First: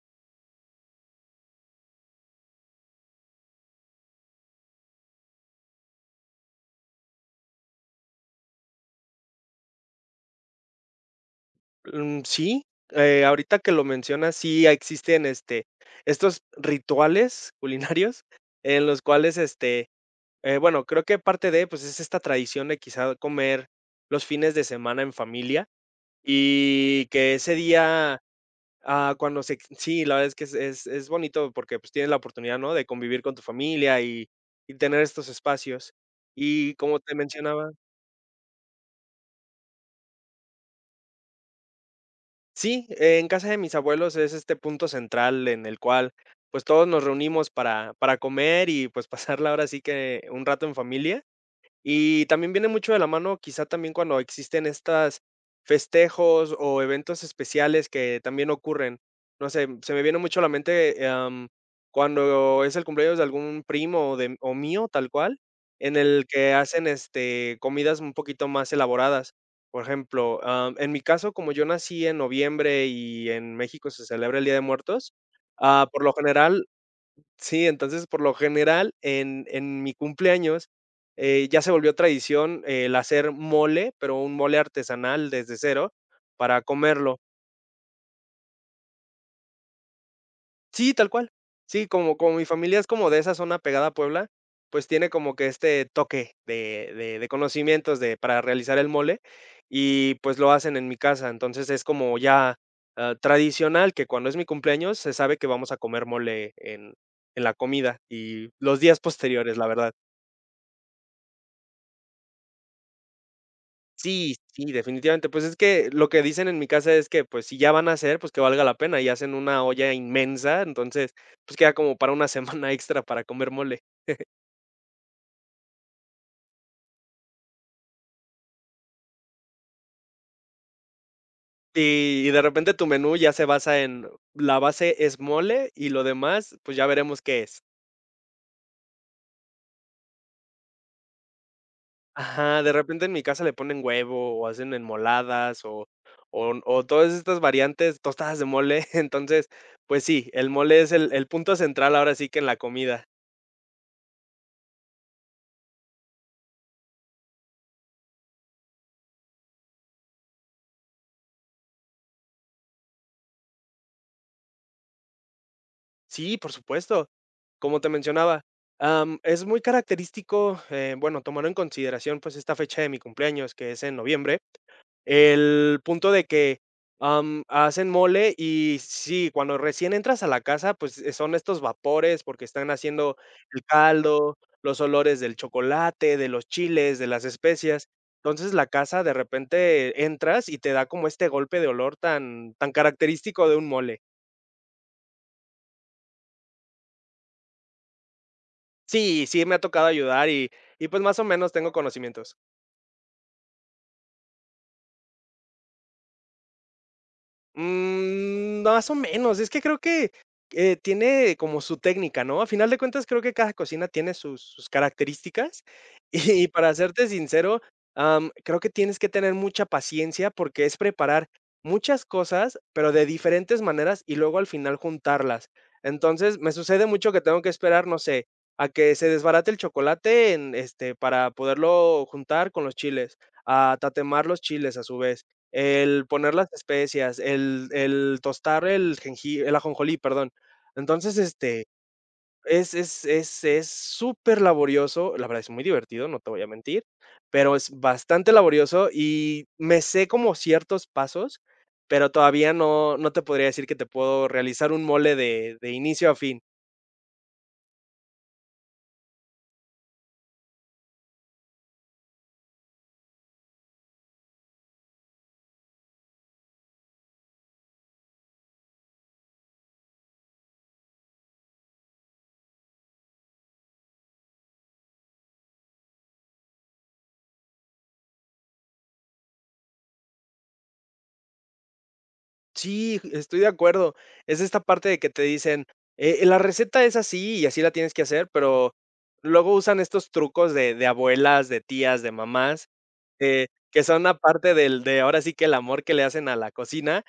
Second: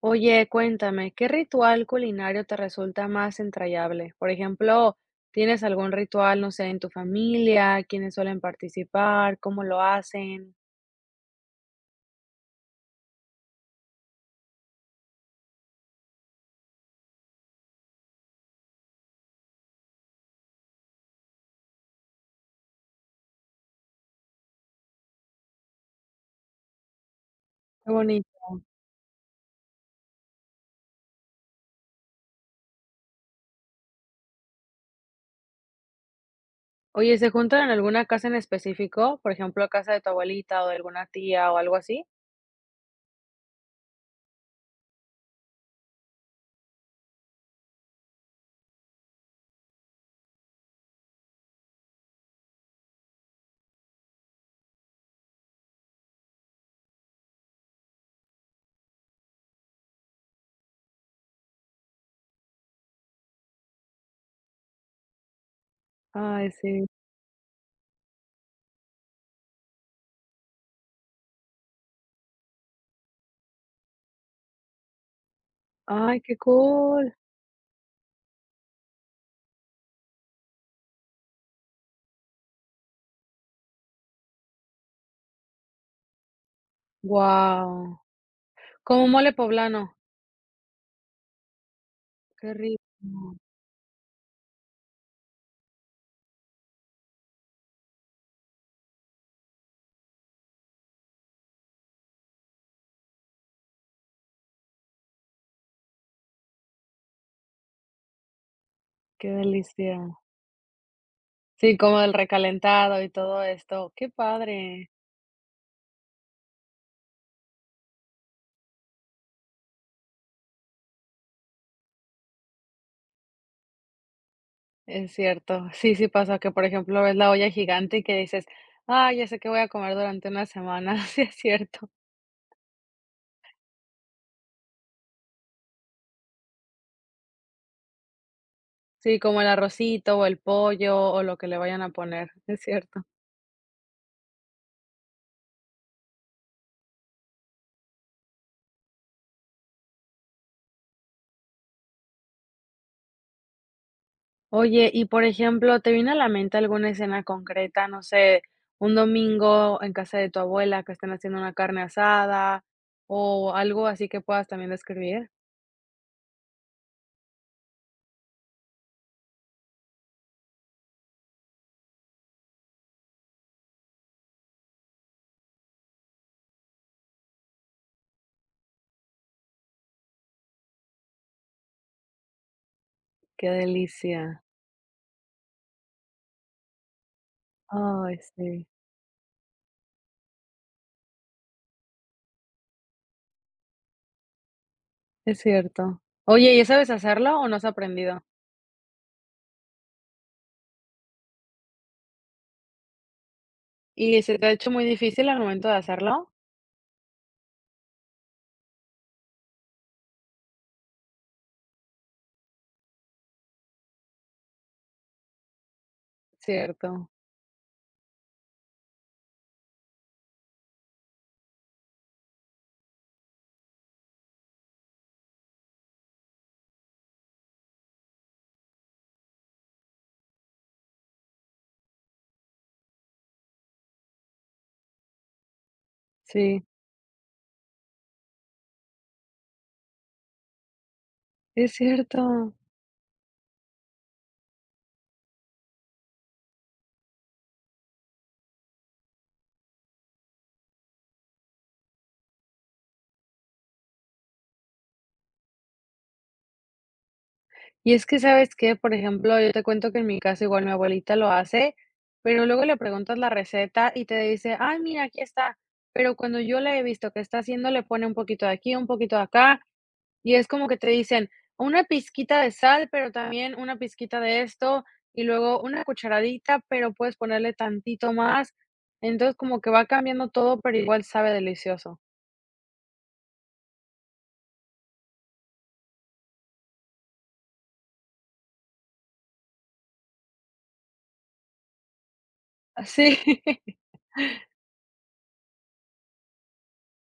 Oye, cuéntame, ¿qué ritual culinario te resulta más entrañable? Por ejemplo, ¿tienes algún ritual, no sé, en tu familia? ¿Quiénes suelen participar? ¿Cómo lo hacen? Mm, sí, ahorita que lo mencionas, sí existen, estos rituales culinarios en los cuales, bueno, creo que parte de, pues, es esta tradición de quizá comer los fines de semana en familia y que ese Qué día, bonito. Cuando se sí, la verdad es que es bonito porque, pues, tienes la oportunidad, ¿no?, de convivir con tu familia y tener estos espacios. Y como te Oye, ¿se juntan en mencionaba. alguna casa en específico? Por ejemplo, casa de tu abuelita o de alguna tía o algo así. Sí, en casa de mis abuelos es este punto central en el cual, pues, todos nos reunimos para comer y, pues, pasarla ahora sí que un rato en familia. Y también viene mucho de la mano, quizá también cuando existen estas festejos o eventos especiales que también ocurren. No sé, se me viene mucho a la mente, cuando es el cumpleaños de algún primo o de o mío, tal cual, en el Ay, que sí. hacen, comidas un poquito más elaboradas. Por ejemplo, en mi caso, como yo nací en noviembre y en México se celebra el Día de Muertos, por lo Ay, qué general. cool. Sí, entonces, por lo general, en mi cumpleaños, ya se volvió tradición el hacer mole, pero un mole artesanal desde cero para comerlo. Wow. Como mole poblano. Sí, tal cual. Sí, como mi Qué familia rico. es como de esa zona pegada a Puebla, pues tiene como que este toque de conocimientos de para realizar el mole y, pues, lo hacen en mi casa. Entonces, es como ya, tradicional que cuando es mi cumpleaños se sabe que vamos a comer mole en la comida y los días Qué posteriores, la verdad. delicia. Sí, como el recalentado y todo esto. Qué Sí, sí, padre. definitivamente. Pues es que lo que dicen en mi casa es que, pues, si ya van a hacer, pues que valga la pena, y hacen una olla inmensa, entonces, pues queda como para una semana extra para comer mole. Es cierto. Sí, sí pasa que, por ejemplo, ves la olla gigante y que dices: "Ah, ya sé qué voy a comer durante una semana". Sí, es cierto. Y de repente tu menú ya se basa en la base es mole y lo demás, pues ya veremos qué es. Sí, como el arrocito, o el pollo, o lo que le vayan a poner. Es Ajá, de cierto. repente en mi casa le ponen huevo o hacen enmoladas o todas estas variantes, tostadas de mole. Entonces, pues sí, el mole es el punto central ahora sí que en la comida. Oye, y por ejemplo, ¿te viene a la mente alguna escena concreta? No sé, un domingo en casa de tu abuela que estén haciendo una carne asada, o algo así que puedas también describir. Sí, por supuesto. Como te mencionaba, es muy característico, bueno, tomando en consideración pues esta fecha de mi cumpleaños, que es en noviembre, el punto de que hacen mole y sí, cuando recién entras a la casa, pues son estos vapores porque están haciendo Qué el caldo, delicia. los olores del chocolate, de los chiles, de las especias. Ay, Entonces sí, la casa de repente entras y te da como este golpe de olor tan, tan característico de un mole. es cierto. Oye, ¿y sabes hacerlo o no has aprendido? Sí, sí me ha tocado ayudar y pues, más o menos tengo conocimientos. ¿Y se te ha hecho muy difícil al momento de hacerlo? Mm, más o menos, es que creo que, tiene como su técnica, ¿no? A final de cuentas, creo que cada cocina tiene sus características, y para serte Cierto, sincero, creo que tienes que tener mucha paciencia, porque es preparar muchas cosas, pero de diferentes maneras, y luego al final juntarlas. Entonces, me sucede mucho que tengo que esperar, no sé, a que se desbarate el chocolate para poderlo juntar con los chiles, a tatemar los chiles a su vez, el poner las sí, especias, el tostar el jenji el ajonjolí, perdón. Entonces, es cierto. es súper laborioso, la verdad es muy divertido, no te voy a mentir, pero es bastante laborioso y me sé como ciertos pasos, pero todavía no te podría decir que te puedo realizar un mole de inicio a fin. Y es que, ¿sabes qué? Por ejemplo, yo te cuento que en mi casa igual mi abuelita lo hace, pero luego le preguntas la receta y te dice: "Ay, mira, aquí está". Pero cuando yo la he visto que está haciendo, le pone un poquito de aquí, un poquito de acá, y es como que te dicen: "Una pizquita de sal, pero también una pizquita de esto, y luego una cucharadita, pero puedes ponerle tantito más". Entonces, como que va cambiando todo, pero igual sabe delicioso. Sí, estoy de acuerdo. Es esta parte de que te dicen, la receta es así y así la tienes que hacer, pero luego usan estos trucos de abuelas, de tías, de mamás, Sí. eh, que son aparte del de ahora sí que el amor que le hacen a la cocina,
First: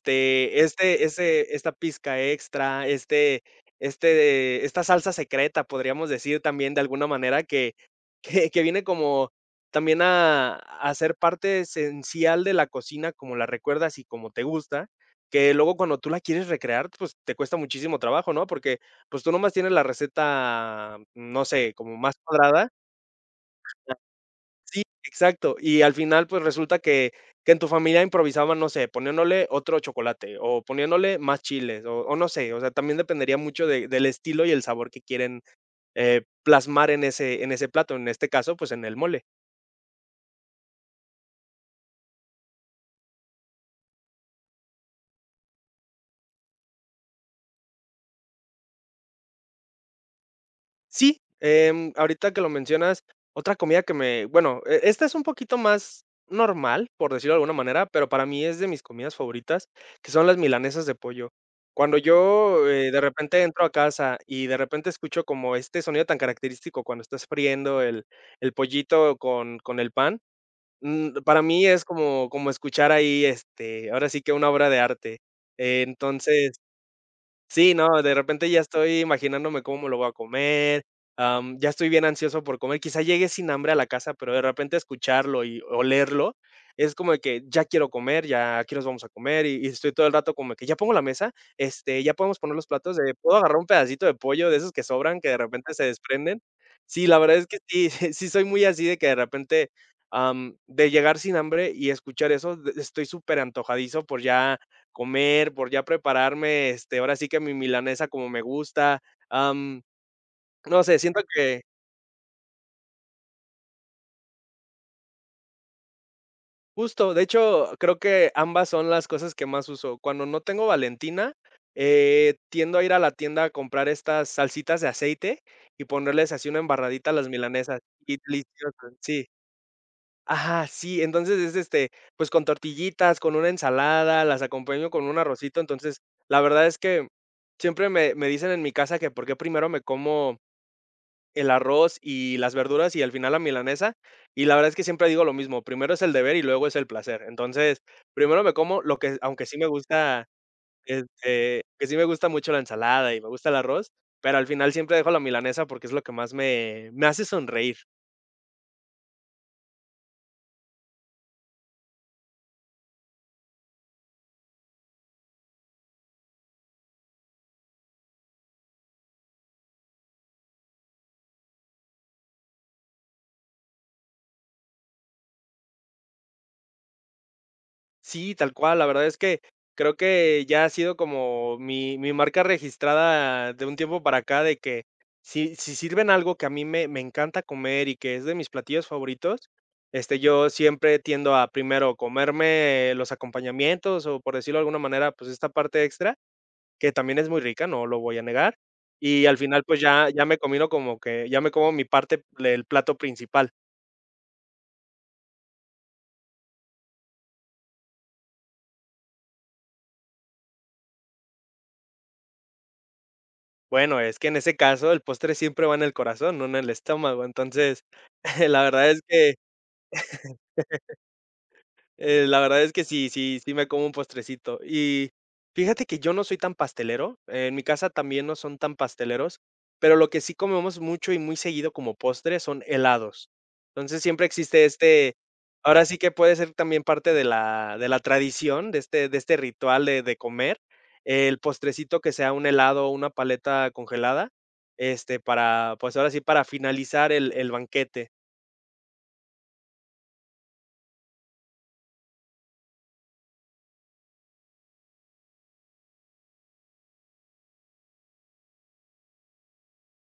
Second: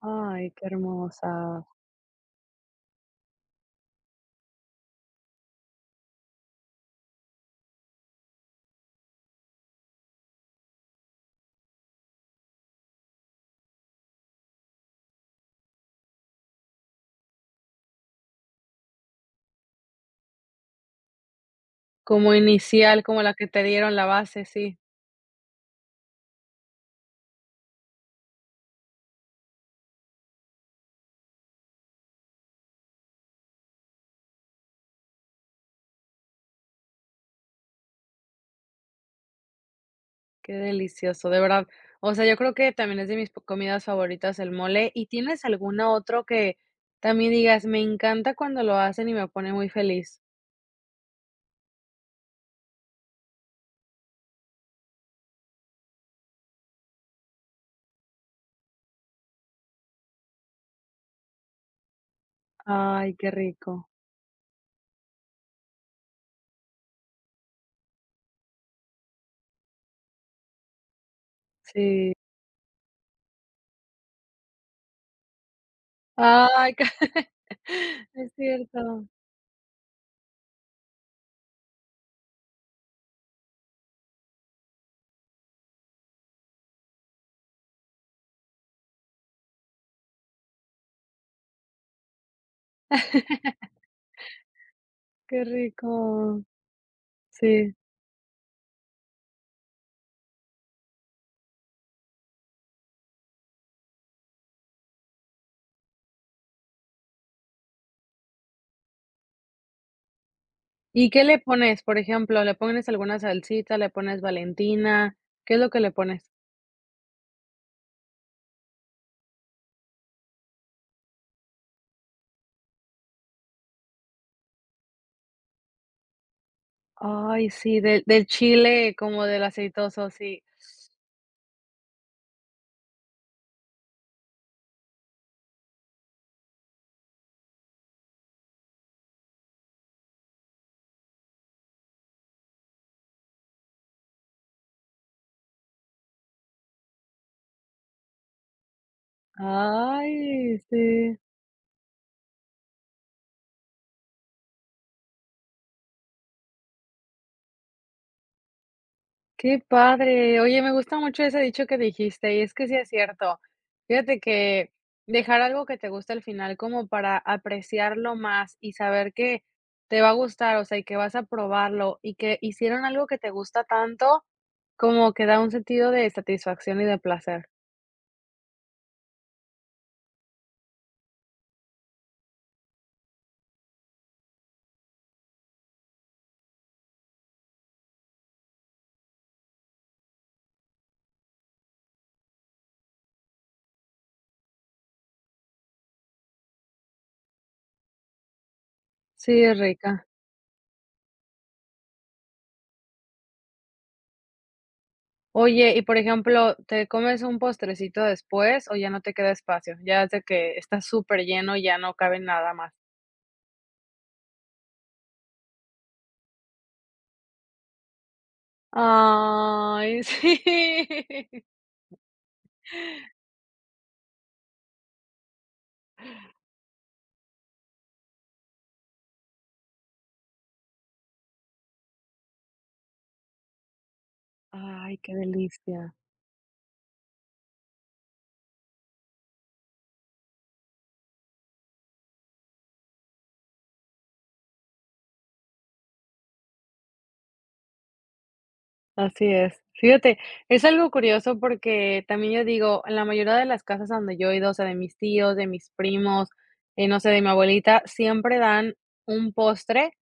Ay, qué este ese hermosa. esta pizca extra, esta salsa secreta, podríamos decir también de alguna manera que viene como también a ser parte esencial de la cocina, como la recuerdas y como te gusta, que luego cuando tú la quieres recrear, pues, te cuesta muchísimo trabajo, ¿no? Porque, pues, tú nomás tienes la receta, no sé, como más Como cuadrada. inicial, como la que te dieron la base, sí, Sí, exacto. Y al final, pues, resulta que en tu familia improvisaban, no sé, poniéndole otro chocolate, o poniéndole más chiles, o no sé, o sea, también dependería mucho de del estilo y el sabor que quieren, plasmar en ese plato, en este caso, pues, en el mole. qué delicioso, de verdad. O sea, yo creo que también es de mis po- comidas favoritas el mole. ¿Y tienes alguna otro que también digas, me encanta cuando lo hacen y me pone muy feliz? Sí, ahorita que lo mencionas, otra comida que me bueno, esta es un poquito más normal, por decirlo de alguna manera, pero para mí es de mis comidas favoritas, que son las milanesas de pollo. Cuando yo, de Ay, qué repente entro a rico. casa y de repente escucho como este sonido tan característico cuando estás friendo el pollito con el pan, para mí es Sí. como escuchar ahí, ahora sí que una obra de arte. Entonces. Ay, qué Sí, no, de es repente ya estoy cierto. imaginándome cómo me lo voy a comer, ya estoy bien ansioso por comer, quizá llegue sin hambre a la casa, pero de repente escucharlo y olerlo es como de que ya quiero comer, ya aquí nos vamos a comer y estoy todo el rato como que ya pongo la mesa, ya podemos poner los platos de puedo agarrar un pedacito de pollo de esos que sobran, que de Qué repente se desprenden. rico. Sí, la verdad es que Sí. sí, sí soy muy así de que de repente, de llegar sin hambre y escuchar eso, estoy súper antojadizo por ya comer, por ya prepararme, ahora sí que mi milanesa como me gusta. Am, no sé, ¿Y siento qué le que pones? Por ejemplo, ¿le pones alguna salsita? ¿Le pones Valentina? ¿Qué es lo que le pones? justo, de hecho, creo que ambas son las cosas que más uso. Cuando no tengo Valentina, tiendo a ir a la tienda a comprar estas salsitas de aceite y ponerles así una embarradita a las Ay, sí, milanesas. del Y del deliciosas, chile como sí. del aceitoso, sí. Ajá, sí, entonces es, pues, con tortillitas, con una ensalada, las acompaño con un arrocito. Entonces, la verdad es que siempre me dicen en mi casa que por qué primero me como el arroz y las verduras y al final la milanesa. Y la verdad es que siempre digo lo mismo, primero es el deber y luego es el placer. Entonces, primero me como lo que, aunque sí me gusta, Ay, sí, que sí me gusta mucho la ensalada y me gusta el arroz, pero al final siempre dejo la milanesa porque es lo que más me hace sonreír. qué padre. Oye, me gusta mucho ese dicho que dijiste, y es que sí es cierto. Fíjate que dejar algo que te gusta al final como para apreciarlo más y saber que te va a gustar, o sea, y que vas a probarlo y que hicieron algo que te gusta tanto, como que da un sentido de satisfacción y de placer. Sí, tal cual, la verdad es que creo que ya ha sido como mi marca registrada de un tiempo para acá, de que si sirven algo que a mí me encanta comer y que es de mis platillos favoritos, yo siempre tiendo a primero comerme los acompañamientos o, por decirlo de alguna manera, pues, esta parte extra, que también es muy rica, no lo voy a negar, y al Sí, es final, pues, rica. ya me combino como que ya me como mi parte del plato principal. Oye, y por ejemplo, ¿te comes un postrecito después o ya no te queda espacio? Ya es de que está superlleno y ya no cabe nada más. Bueno, es que en ese caso el postre siempre va en el corazón, no en el estómago. Entonces, la verdad es que Ay, sí. La verdad es que sí, sí, sí me como un postrecito. Y fíjate que yo no soy tan pastelero, en mi casa también no son tan pasteleros, pero lo que sí comemos mucho y muy seguido como postre son helados. Entonces siempre existe Ay, qué ahora delicia. sí que puede ser también parte de la tradición, de este ritual de comer, el postrecito que sea un helado o una paleta congelada, para, pues ahora sí, para finalizar el banquete. Así es. Fíjate, es algo curioso porque también yo digo, en la mayoría de las casas donde yo he ido, o sea, de mis tíos, de mis primos, no sé, de mi abuelita, siempre dan un postre,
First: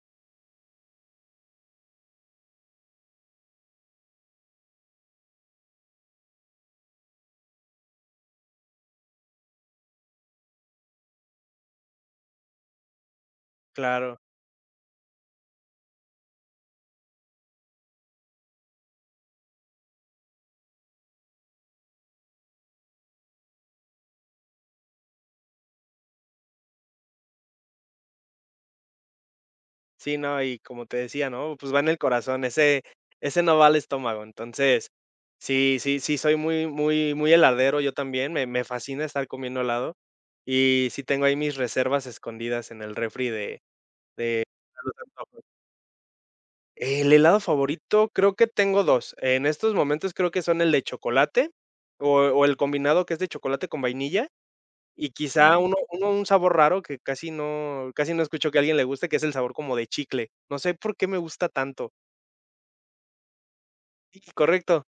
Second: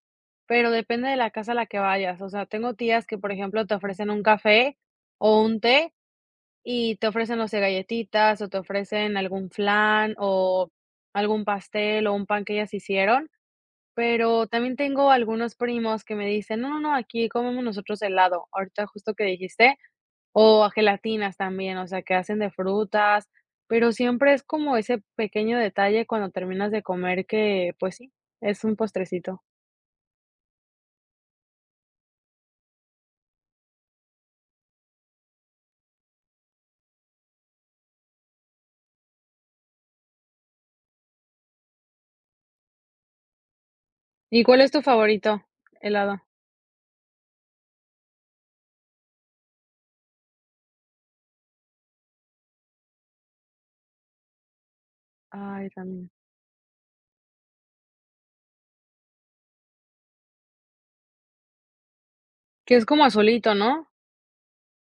pero depende de la casa a la que vayas. O sea, tengo tías que, por ejemplo, te ofrecen un café o un té. Y te ofrecen, no sé, galletitas o te ofrecen algún flan o algún pastel o un pan que ellas hicieron, Claro. pero también tengo algunos primos que me dicen: "No, no, no, aquí comemos nosotros helado", ahorita justo que dijiste, o a gelatinas también, o sea, que hacen de frutas, pero siempre es como ese pequeño detalle cuando terminas de comer que, pues sí, es un postrecito. Sí, no, y como te decía, ¿no? Pues va en el corazón, ese no va al estómago. Entonces, sí, sí, sí, soy muy muy muy heladero yo también, me fascina estar comiendo helado, y sí tengo ahí mis reservas escondidas en el refri de ¿Y de cuál es tu los favorito antojos. helado? El helado favorito, creo que tengo 2. En estos momentos creo que son el de chocolate, o el combinado que es de chocolate con vainilla. Y quizá. Claro. Ay, uno uno también. un sabor raro que casi no escucho que a alguien le guste, que es el sabor como de chicle. No sé por qué me gusta tanto. Que es como azulito, ¿no? Sí, correcto.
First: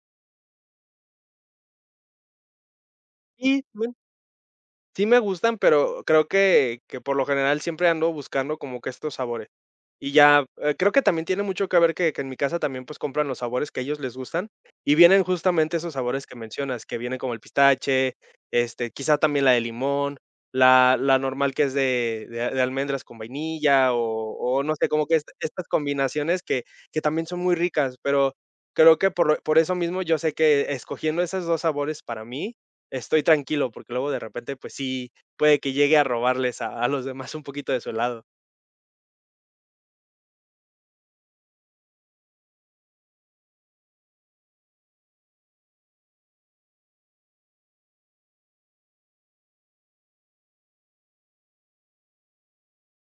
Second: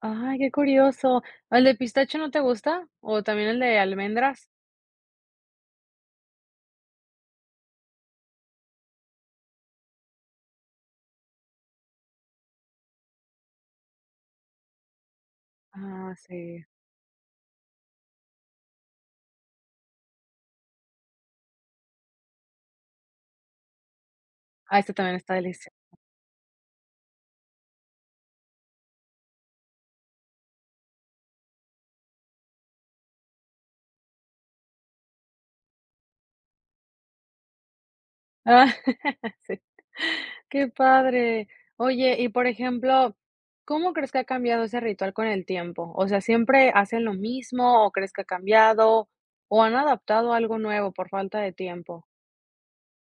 Ay, qué curioso. ¿El de pistacho no te gusta? ¿O también el Y de almendras? sí me gustan, pero creo que por lo general siempre ando buscando como que estos sabores. Y ya, creo que también tiene mucho que ver que en mi casa también, pues, compran los sabores que a ellos les gustan, y vienen justamente esos Ah, sabores que sí. mencionas, que vienen como el pistache, quizá también la de limón, la normal que es de de almendras con vainilla o no Ah, sé, este como también que está estas delicioso. combinaciones que también son muy ricas, pero creo que por eso mismo yo sé que escogiendo esos 2 sabores para mí estoy tranquilo, porque luego de repente, pues sí, puede que llegue a robarles a los demás un poquito de su helado. Ah, sí. Qué padre. Oye, y por ejemplo, ¿cómo crees que ha cambiado ese ritual con el tiempo? O sea, ¿siempre hacen lo mismo o crees que ha cambiado o han adaptado algo nuevo por falta de tiempo?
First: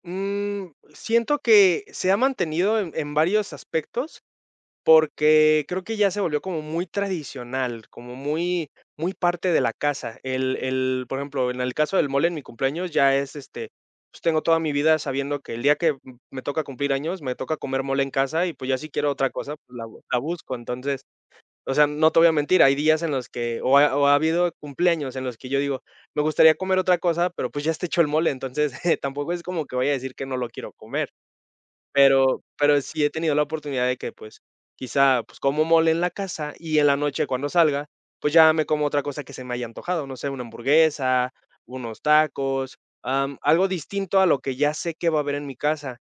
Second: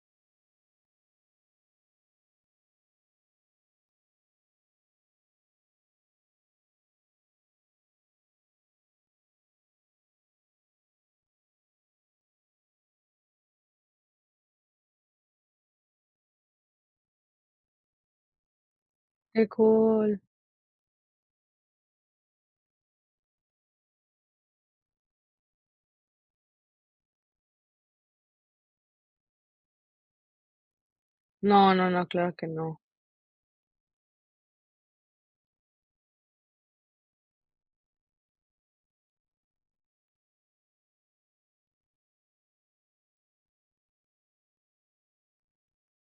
Siento que se ha mantenido en varios aspectos, porque creo que ya se volvió como muy tradicional, como muy parte de la casa. El, por ejemplo, en el caso del mole en mi cumpleaños ya es, pues, tengo toda mi vida sabiendo que el día que m me toca cumplir años, me toca comer mole en casa y, pues, ya si quiero otra Qué cosa, pues, cool. la busco. Entonces, o sea, no te voy a mentir, hay días en los que o ha habido cumpleaños en los que yo digo: "Me gustaría comer otra cosa", pero, pues, ya está hecho el mole, entonces, tampoco es como que vaya a decir que no lo quiero comer. No, no, no, claro Pero que no. pero sí he tenido la oportunidad de que, pues, quizá, pues, como mole en la casa y en la noche cuando salga, pues, ya me como otra cosa que se me haya antojado, no sé, una hamburguesa, unos tacos, algo distinto a lo que ya sé que va a haber en mi casa.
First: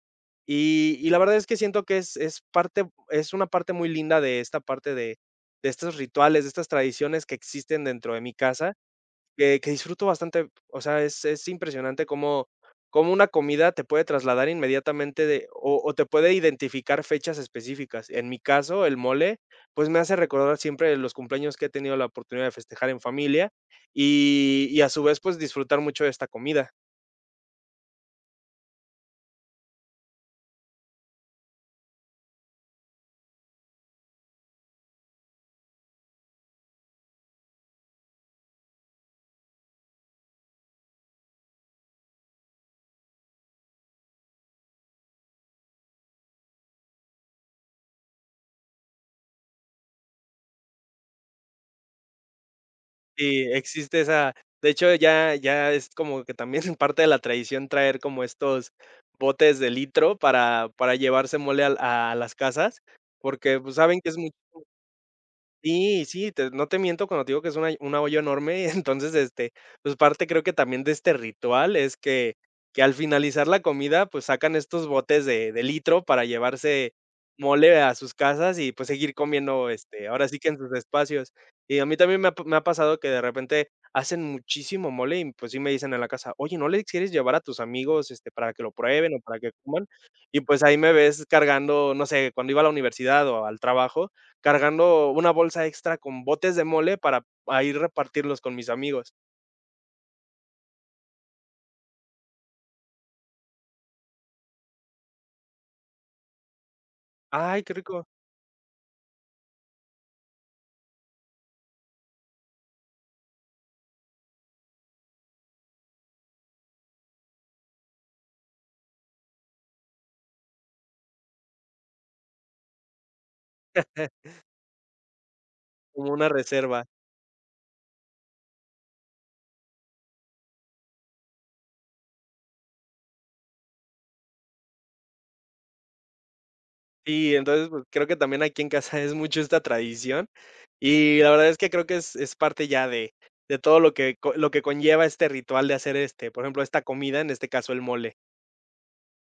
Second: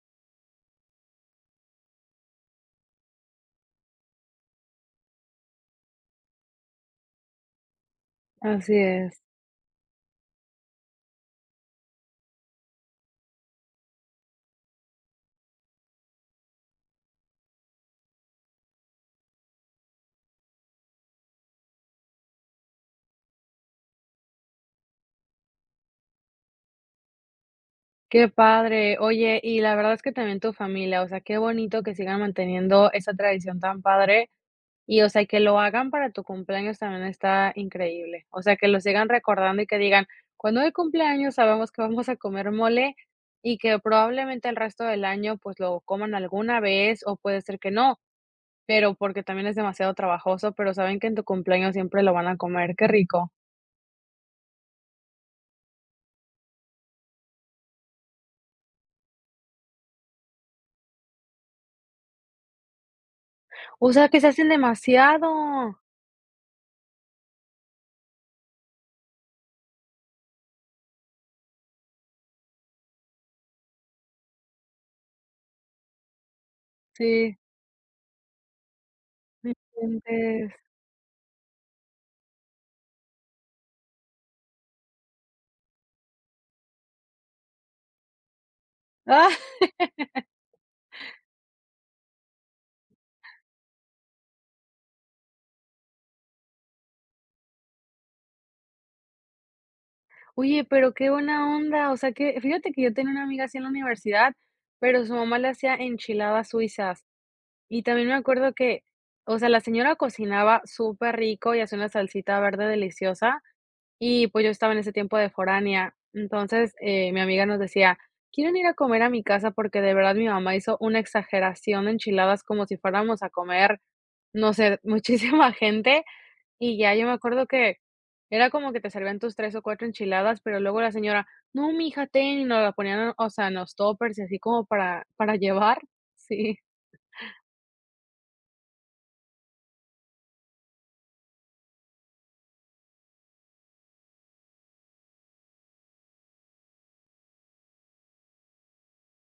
Y la verdad es que siento que es parte, es una parte muy linda de esta parte de estos rituales, de estas tradiciones que existen dentro de mi casa, Así es. que disfruto bastante. O sea, es impresionante cómo una comida te puede trasladar inmediatamente de o te puede identificar fechas específicas. En mi caso, el mole, pues, me hace recordar siempre los cumpleaños que he tenido la oportunidad de festejar en familia y a su vez, pues, disfrutar mucho de esta comida. Qué padre. Oye, y la verdad es que también tu familia, o sea, qué bonito que sigan manteniendo esa tradición tan padre y, o sea, que lo hagan para tu cumpleaños también está increíble. O sea, que lo sigan recordando y que digan, cuando hay cumpleaños sabemos que vamos a comer mole y que probablemente el resto del año pues lo coman alguna vez o puede ser que no, pero porque también es demasiado trabajoso, pero saben que en tu cumpleaños siempre lo van a comer, qué rico. Sí, existe esa, de hecho, ya ya es como que también parte de la tradición traer como estos botes de litro para llevarse mole al a las casas, porque, pues, O saben sea, que es... que se hacen demasiado. Sí, sí, te no te miento cuando te digo que es una olla enorme, entonces, pues, parte creo que también de este ritual es que al finalizar la comida, pues, sacan estos botes de litro para llevarse Sí. mole a sus casas y, pues, seguir No comiendo, ahora sí que inventes. en sus espacios. Y a mí también me ha pasado que de repente hacen muchísimo mole y, pues, sí me dicen en la casa: "Oye, ¿no le quieres llevar a tus amigos, para que lo prueben o para que coman?". Y, pues, ahí me ves cargando, no sé, cuando iba a la universidad o al trabajo, cargando una bolsa extra con botes de mole para a ir repartirlos con mis amigos. Oye, pero qué buena onda, o sea que fíjate que yo tenía una amiga así en la universidad, pero su mamá le hacía enchiladas suizas, Ay, qué y rico, también me acuerdo que, o sea, la señora cocinaba súper rico y hacía una salsita verde deliciosa, y pues yo estaba en ese tiempo de foránea, entonces, mi amiga nos decía: "¿Quieren ir a comer a mi casa?", porque de verdad mi mamá hizo una exageración de enchiladas como si fuéramos a comer, no sé, muchísima gente, como una y reserva. ya yo me acuerdo que era como que te servían tus 3 o 4 enchiladas, pero luego la señora: "No, mija, ten", y nos la ponían, o sea, en los toppers y así como para llevar. Sí, Y entonces, pues, creo que también aquí en casa es mucho esta tradición, y la verdad es que creo que es parte ya de todo lo que co lo que conlleva este ritual de hacer, por ejemplo, esta comida, en este caso, el mole.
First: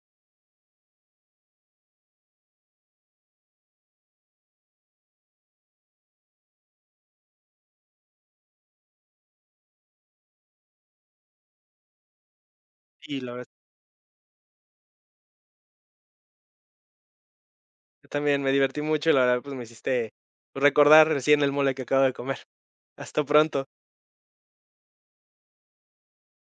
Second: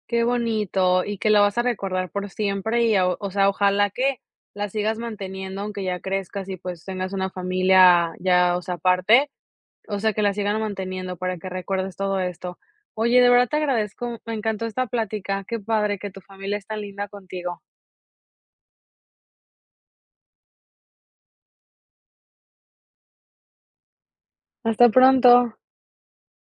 qué bonito, y que la vas a recordar por siempre y o sea, ojalá que la sigas manteniendo, aunque ya crezcas y, pues, tengas una familia ya, o sea, aparte, o sea, que la sigan manteniendo para que recuerdes todo esto. Y Oye, de la verdad verdad, te agradezco, me encantó esta plática, qué padre que tu familia es tan linda contigo. yo también me divertí mucho y la verdad, pues, me hiciste recordar recién el mole que acabo de comer. Hasta pronto. Hasta pronto.